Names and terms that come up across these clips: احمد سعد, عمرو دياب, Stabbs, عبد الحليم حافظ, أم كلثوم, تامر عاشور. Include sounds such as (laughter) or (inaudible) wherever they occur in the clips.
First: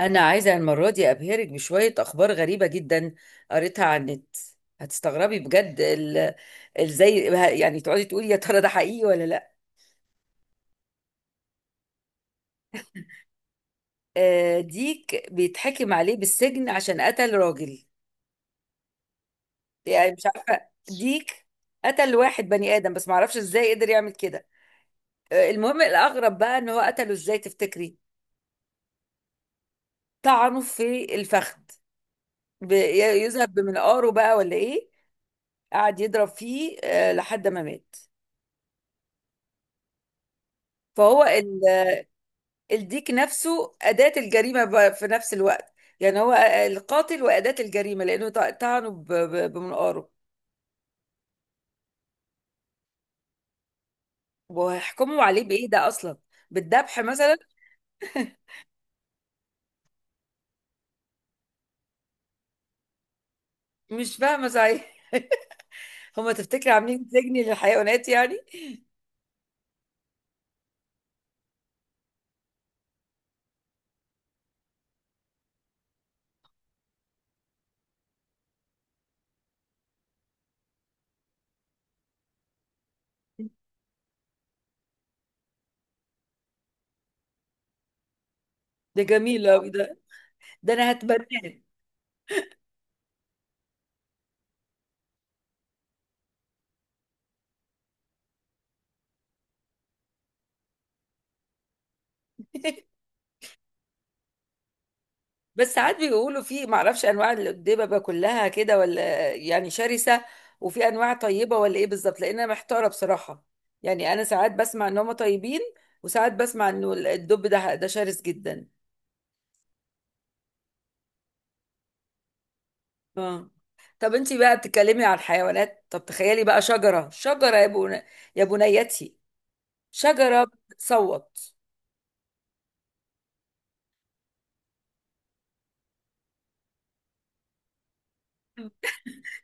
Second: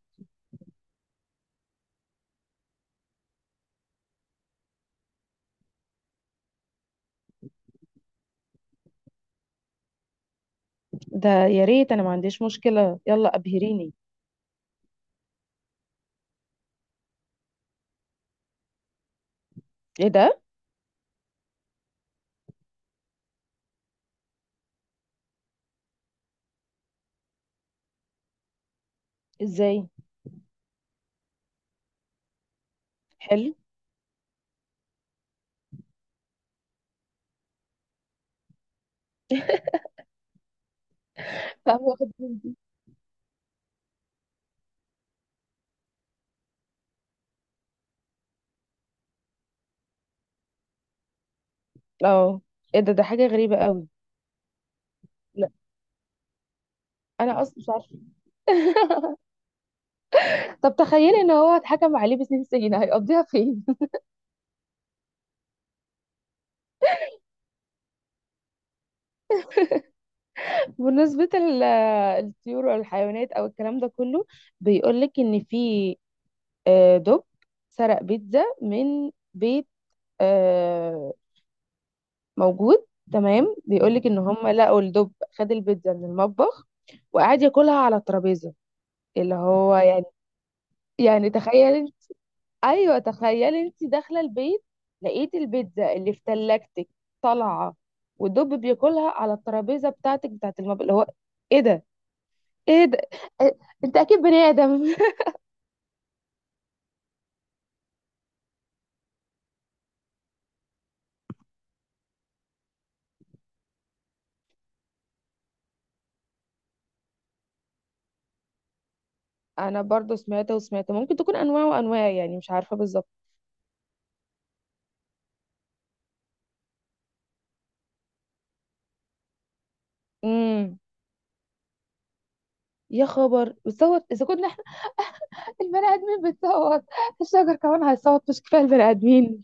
أنا عايزة المرة دي أبهرك بشوية أخبار غريبة جدا قريتها على النت. هتستغربي بجد ازاي؟ يعني تقعدي تقولي يا ترى ده حقيقي ولا لا. ده يا ريت انا ما عنديش مشكلة، يلا ابهريني. ديك بيتحكم عليه بالسجن عشان قتل راجل. ايه يعني مش ده؟ عارفة ديك قتل واحد بني آدم، بس معرفش ازاي قدر يعمل كده. المهم الأغرب بقى، إن هو قتله ازاي تفتكري؟ ازاي؟ طعنه في الفخذ، يذهب حلو. بمنقاره بقى ولا إيه؟ قعد يضرب فيه لحد ما مات. فهو لا واخد مني. الديك نفسه أداة الجريمة في نفس الوقت. يعني هو القاتل وأداة الجريمة، لأنه طعنه بمنقاره. اه، ايه ده؟ ده حاجة غريبة قوي. وهيحكموا عليه لا بإيه ده أصلا؟ بالذبح مثلا؟ انا اصلا مش عارفة. (laughs) طب تخيلي ان هو اتحكم عليه بسنين سجن هيقضيها فين؟ مش فاهمة صحيح. (laughs) هما تفتكر عاملين سجن للحيوانات يعني؟ (laughs) بالنسبة الطيور والحيوانات او الكلام ده كله، بيقولك ان في دب سرق بيتزا من بيت. آه، موجود. تمام، بيقولك ان هم لقوا الدب خد البيتزا من المطبخ وقعد ياكلها على الترابيزة. ده اللي جميل أوي هو ده، يعني. ده أنا يعني هتبناه. تخيل انت، ايوه تخيل انت داخله البيت، لقيت البيتزا اللي في تلاجتك طالعه، ودب بياكلها على الترابيزه بتاعتك بتاعت المطبخ. اللي هو ايه ده؟ (laughs) ايه ده؟ إيه؟ انت اكيد بني ادم. بس ساعات بيقولوا، في معرفش، انواع الدببه كلها كده ولا يعني شرسه، وفي انواع طيبه ولا ايه بالظبط؟ لان انا محتاره بصراحه. يعني انا ساعات بسمع ان هم طيبين، وساعات بسمع انه الدب ده شرس جدا. (laughs) انا برضو سمعت وسمعت، ممكن تكون انواع وانواع، يعني مش عارفه بالظبط. اه. طب انت بقى بتتكلمي عن الحيوانات، طب تخيلي بقى، يا بنيتي، شجره امم. بتصوت. يا خبر، بتصوت اذا كنا احنا (laughs) البني ادمين بتصوت، الشجر كمان هيصوت؟ مش كفايه البني ادمين؟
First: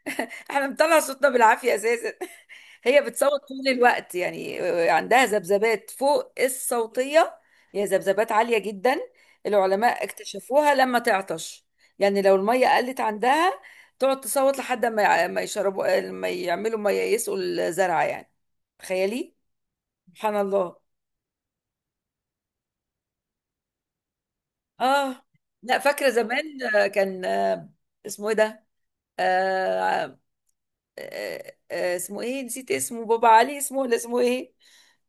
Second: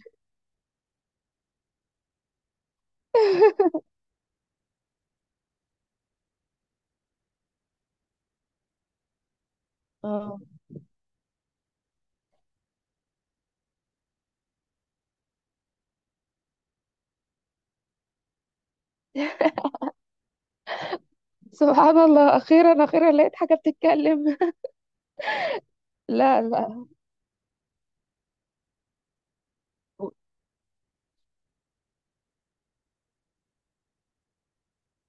احنا بنطلع صوتنا بالعافية اساسا. (laughs) هي بتصوت طول الوقت يعني، عندها ذبذبات فوق الصوتية، هي ذبذبات عالية جدا. العلماء اه. اكتشفوها لما تعطش، يعني لو المية قلت عندها تقعد تصوت لحد ما ما يشربوا، ما يعملوا، ما ييئسوا الزرع يعني. تخيلي، سبحان الله. سبحان الله، اخيرا اخيرا لقيت حاجه بتتكلم. اه. لا فاكرة لا زمان آه، لا. كان آه، اسمه ايه ده؟ آه اسمه ايه، نسيت اسمه، بابا علي اسمه ولا اسمه ايه؟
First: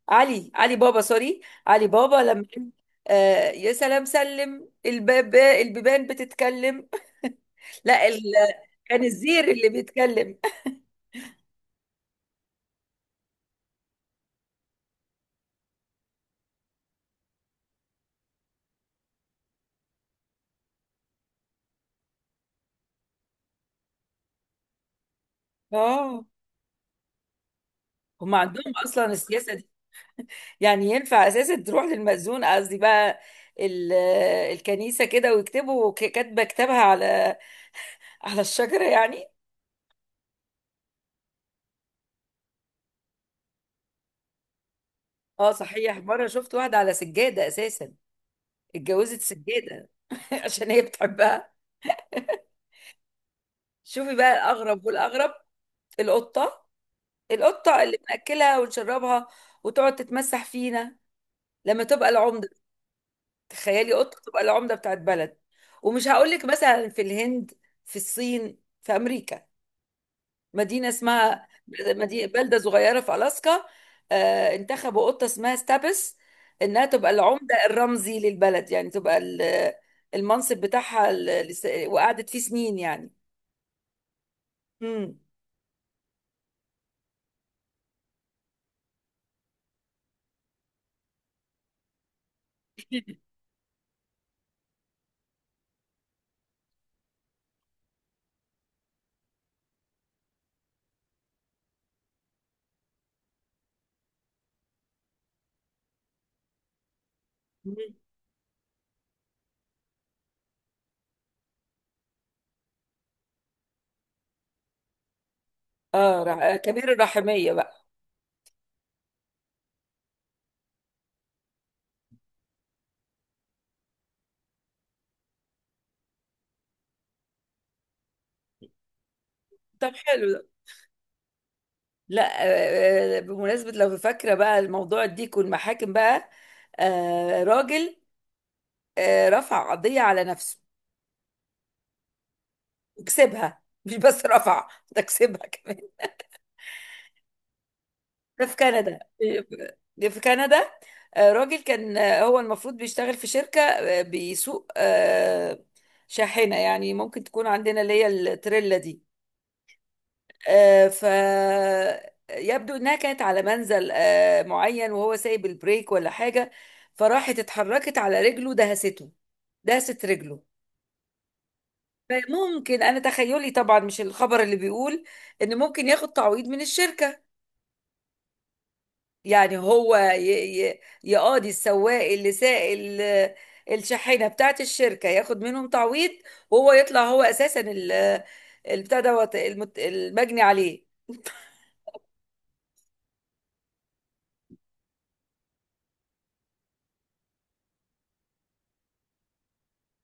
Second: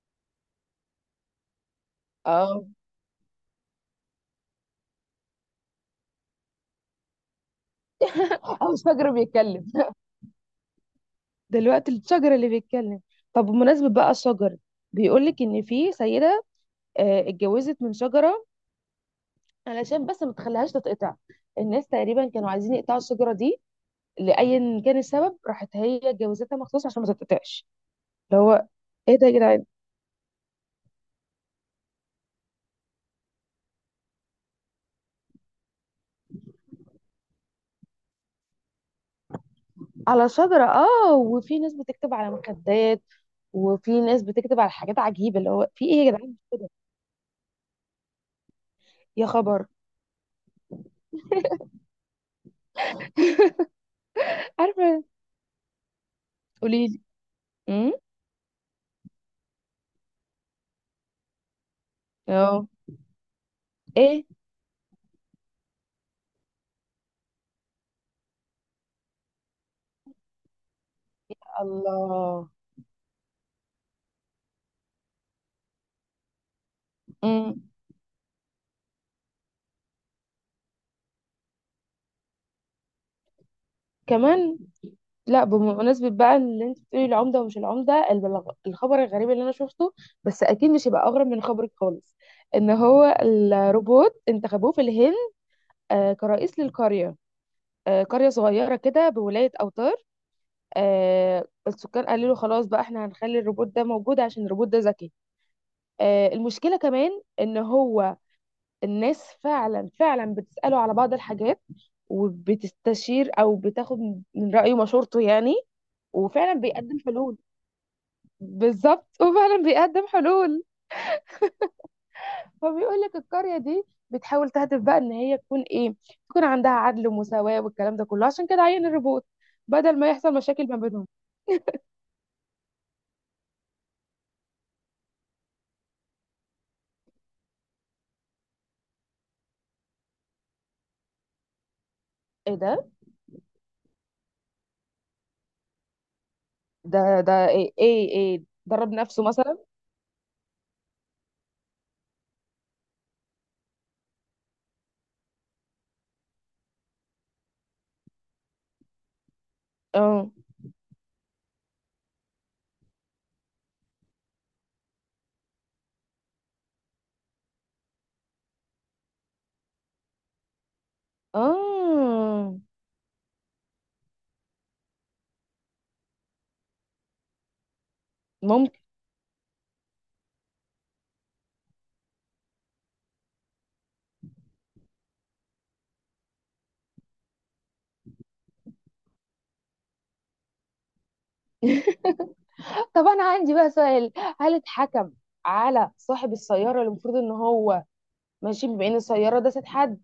علي بابا، سوري، علي بابا لما اه. قال، يا سلام سلم، الباب، البيبان بتتكلم. (laughs) لا ال... (laughs) او كان شجر الزير بيتكلم. اللي بيتكلم. دلوقتي الشجر اللي بيتكلم. طب بمناسبة بقى الشجر، بيقولك ان في سيدة اتجوزت من شجرة علشان بس ما تخليهاش تتقطع. الناس تقريبا كانوا عايزين يقطعوا الشجرة دي، لأيا كان السبب، (laughs) راحت هي اه، اتجوزتها مخصوص عشان ما تتقطعش. هم اللي عندهم هو اصلا ايه ده يا السياسه جدعان؟ دي، يعني ينفع اساسا تروح للمأذون، قصدي بقى ال... الكنيسه كده ويكتبوا كاتبه كتابها على على الشجره يعني؟ على شجرة. اه، وفي ناس بتكتب على مخدات، وفي ناس بتكتب على حاجات عجيبة. اللي اه هو في ايه صحيح، يا مره جدعان، مش شفت كده؟ واحده على سجاده اساسا، اتجوزت يا خبر. سجاده. (laughs) عشان هي بتحبها. شوفي بقى الاغرب عارفة. والاغرب، القطه، قوليلي. القطة امم. اللي بنأكلها ونشربها وتقعد تتمسح فينا، لما تبقى العمدة. اه. تخيلي قطة ايه. تبقى العمدة بتاعت بلد! ومش هقولك مثلا في الهند، في الصين، في أمريكا. مدينة اسمها، مدينة الله. بلدة صغيرة في ألاسكا، آه انتخبوا قطة اسمها ستابس، إنها تبقى مم. العمدة الرمزي للبلد، يعني تبقى المنصب بتاعها وقعدت فيه سنين يعني. كمان. مم. لا، بمناسبة بقى اللي انت بتقولي العمدة ومش العمدة، الخبر الغريب اللي انا شفته، بس اكيد مش هيبقى اغرب من خبرك خالص، ان هو (laughs) الروبوت انتخبوه في الهند كرئيس للقرية. قرية صغيرة كده بولاية أوتار. السكان قالوا له خلاص بقى، احنا هنخلي الروبوت ده موجود عشان الروبوت ده ذكي. المشكلة كمان ان مم. هو الناس فعلا فعلا بتسأله على بعض الحاجات، وبتستشير او بتاخد من رأيه مشورته يعني، اه، وفعلا كبير بيقدم حلول. الرحمية بقى. بالظبط، وفعلا بيقدم حلول. فبيقول لك القرية دي بتحاول تهدف بقى ان هي تكون ايه، تكون عندها عدل ومساواة والكلام ده كله، عشان كده عين الروبوت طب بدل ما حلو يحصل ده. مشاكل ما بينهم. لا بمناسبة لو فاكرة بقى الموضوع، الديك والمحاكم بقى، راجل رفع قضية على نفسه ايه ده؟ وكسبها. (laughs) مش بس رفع، ده كسبها كمان. ده ده ايه ايه, إيه؟ ده في ضرب كندا نفسه مثلا؟ ده في كندا، راجل كان هو المفروض بيشتغل في شركة، بيسوق شاحنة، يعني ممكن تكون عندنا اللي هي التريلا دي. اه. آه، ف يبدو انها كانت على منزل معين وهو سايب البريك ولا حاجه، فراحت اتحركت على رجله، دهسته، دهست رجله. اه فممكن انا تخيلي طبعا، مش الخبر اللي بيقول، ان ممكن ياخد تعويض من الشركه. ممكن. يعني هو يقاضي السواق اللي ساق الشاحنه بتاعت الشركه، ياخد منهم تعويض. وهو يطلع هو اساسا البتاع دوت المجني عليه. طب انا عندي بقى سؤال، هل اتحكم على صاحب السيارة اللي المفروض ان هو ماشي، بما ان السيارة داست حد؟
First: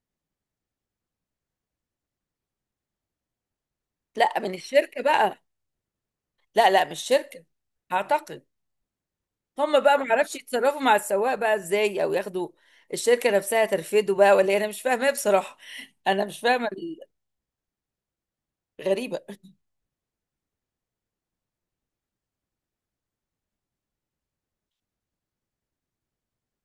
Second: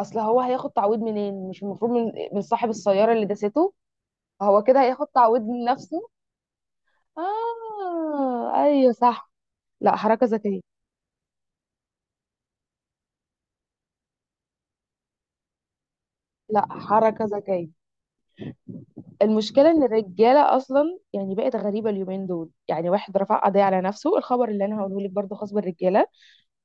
اصل هو هياخد تعويض منين؟ مش المفروض من صاحب السيارة اللي داسته؟ لا من هو كده الشركه هياخد بقى. تعويض من نفسه. لا مش شركة، اعتقد. آه أيوه صح. هم لا، بقى ما حركة اعرفش ذكية. يتصرفوا مع السواق بقى ازاي، او ياخدوا الشركة نفسها ترفده بقى، ولا إيه؟ انا مش فاهمة بصراحة، انا مش لا، فاهمة ال- حركة ذكية. غريبة. المشكلة إن الرجالة أصلا يعني بقت غريبة اليومين دول، يعني واحد رفع قضية على نفسه. الخبر اللي أنا هقوله لك برضه خاص بالرجالة.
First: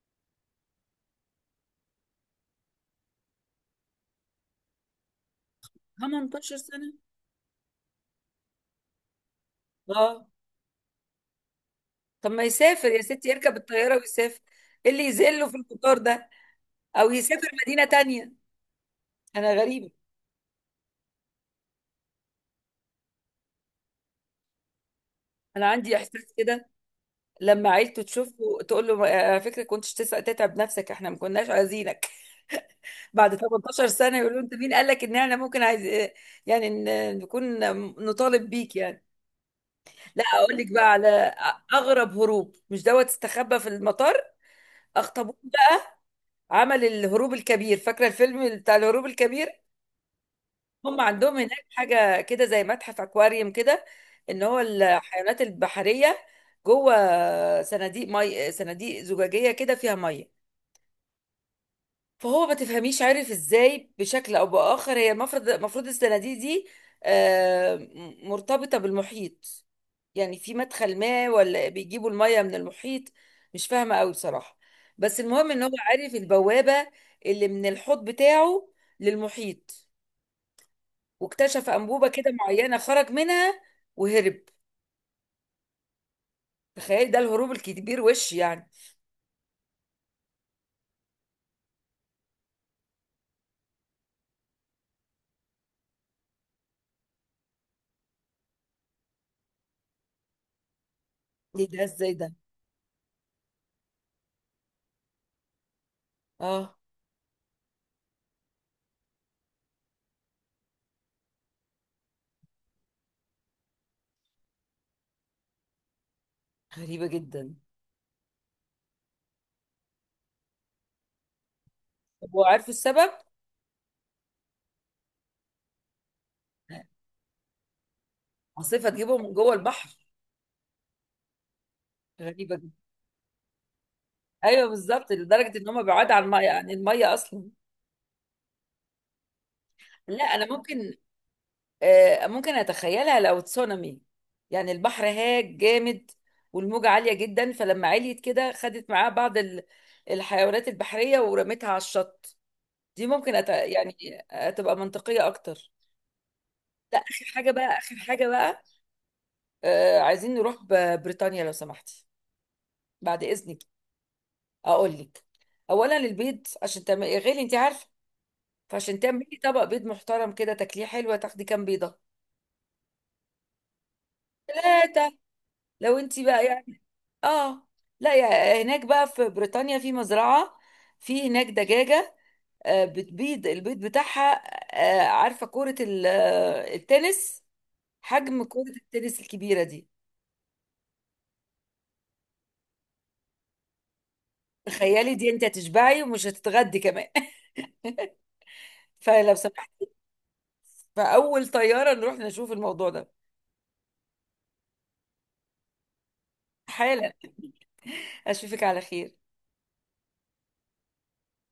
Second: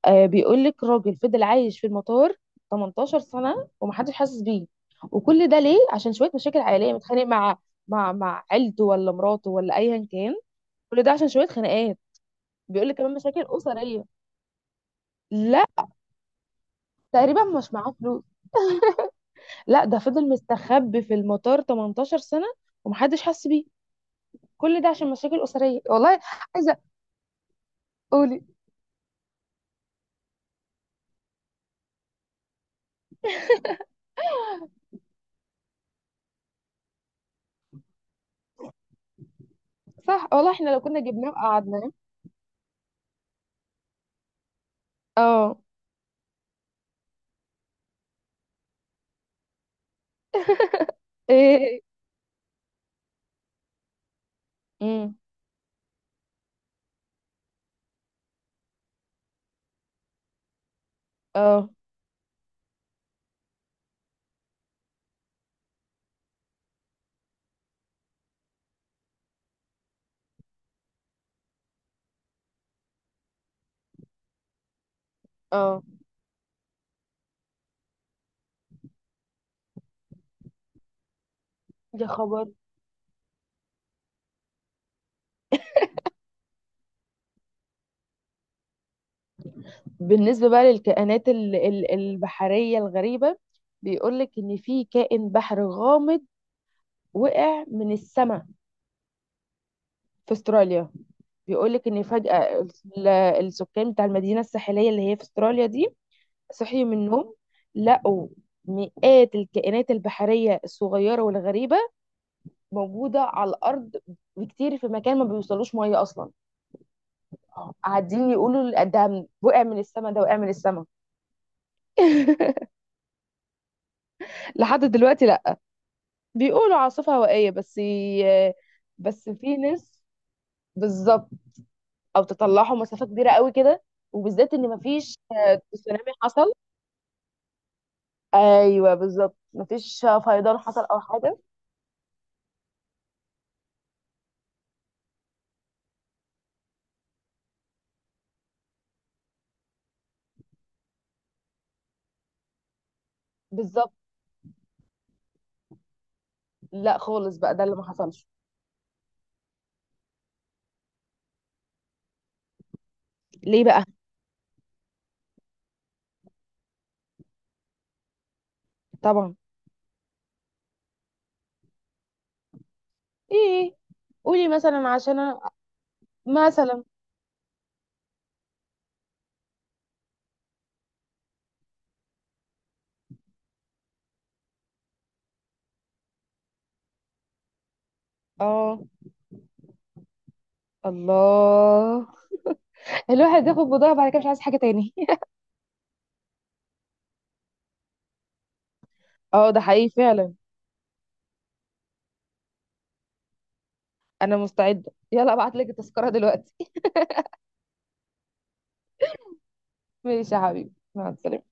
آه، بيقول لك راجل فضل عايش في المطار 18 سنة ومحدش حاسس بيه. وكل ده ليه؟ عشان شوية 18 مشاكل سنة؟ عائلية، متخانق مع مع عيلته ولا مراته ولا أيا اه كان. كل ده عشان شوية خناقات. طب ما يسافر بيقول لك يا كمان ستي، مشاكل يركب الطيارة أسرية. ويسافر، إيه اللي يذله في لا. القطار ده، او تقريبا يسافر مش مدينة معاه فلوس. تانية؟ انا لا، غريبة. ده فضل مستخبي في المطار 18 سنة ومحدش حس بيه. كل ده عشان مشاكل انا أسرية عندي والله. احساس كده، عايزة. لما عيلته تشوفه قولي. تقول له على فكرة كنتش تتعب نفسك، احنا ما كناش عايزينك". بعد 18 سنة يقولوا انت مين قال لك ان احنا ممكن عايز، يعني نكون نطالب بيك يعني. لا صح والله، اقول احنا لك لو بقى كنا على جبناه وقعدناه. اغرب هروب، مش دوت استخبى في المطار، اخطبوط اه. ده عمل الهروب الكبير. فاكرة الفيلم بتاع الهروب الكبير؟ هم عندهم هناك ايه. حاجة كده زي متحف اكواريوم كده، ان هو امم. الحيوانات البحرية جوه صناديق زجاجية كده فيها مية. اه. فهو ما تفهميش عارف ازاي، بشكل او باخر، هي المفروض الصناديق دي مرتبطه بالمحيط، يعني في مدخل ما، ولا بيجيبوا الميه من المحيط، مش فاهمه قوي بصراحه. بس المهم ان هو اه. عارف البوابه اللي من الحوض بتاعه للمحيط، واكتشف يا انبوبه كده خبر. معينه خرج منها وهرب. تخيل، ده الهروب الكبير وش يعني! بالنسبة بقى البحرية الغريبة، بيقولك إن في كائن بحر غامض وقع من السماء في استراليا. ايه ده بيقولك إن ازاي ده؟ فجأة السكان بتاع المدينة الساحلية اللي هي في استراليا دي اه صحيوا من النوم، لقوا مئات الكائنات البحرية الصغيرة والغريبة موجودة على الأرض، بكتير، في مكان ما بيوصلوش مية أصلا. غريبه جدا. قاعدين يقولوا ده وقع من السما، ده وقع من السما. طب وعارفه (laughs) السبب؟ لحد دلوقتي لا، بيقولوا عاصفة هوائية بس عاصفه تجيبهم بس من جوه في البحر؟ ناس، بالظبط، او غريبه جدا. تطلعوا مسافة كبيرة قوي كده. وبالذات ايوه ان بالظبط، مفيش لدرجه ان هم بعاد تسونامي عن الميه، حصل. اصلا. ايوه بالظبط، مفيش لا انا فيضان حصل ممكن، او حاجة. ممكن اتخيلها لو تسونامي، يعني البحر هاج جامد والموجه عاليه جدا، فلما عليت كده خدت معاه بعض الحيوانات البحريه ورمتها على الشط. بالظبط. يعني تبقى منطقيه اكتر. لا لا اخر خالص حاجه بقى، ده اللي بقى، ما حصلش. عايزين نروح بريطانيا لو سمحتي، بعد اذنك. ليه بقى؟ اقول لك، اولا البيض، عشان تعملي غالي انت عارفه، فعشان تعملي طبعا. طبق بيض محترم كده تاكليه حلوه، تاخدي كام بيضه؟ ايه؟ قولي مثلا ثلاثه عشان أنا. لو انت بقى يعني. مثلا. اه، لا يا هناك بقى في بريطانيا، في مزرعه، في هناك دجاجه بتبيض البيض بتاعها عارفه كره التنس، حجم كره اه. التنس الكبيره دي. الله. الواحد ياخد بضاعة بعد كده مش عايز حاجة تاني. تخيلي (laughs) دي، انت هتشبعي ومش هتتغدي كمان. (laughs) فلو اه ده سمحت، حقيقي فعلا. فاول طياره نروح نشوف الموضوع ده، انا مستعدة، يلا ابعت لك التذكرة دلوقتي. (laughs) حالا. اشوفك على خير. ماشي يا حبيبي، مع السلامة.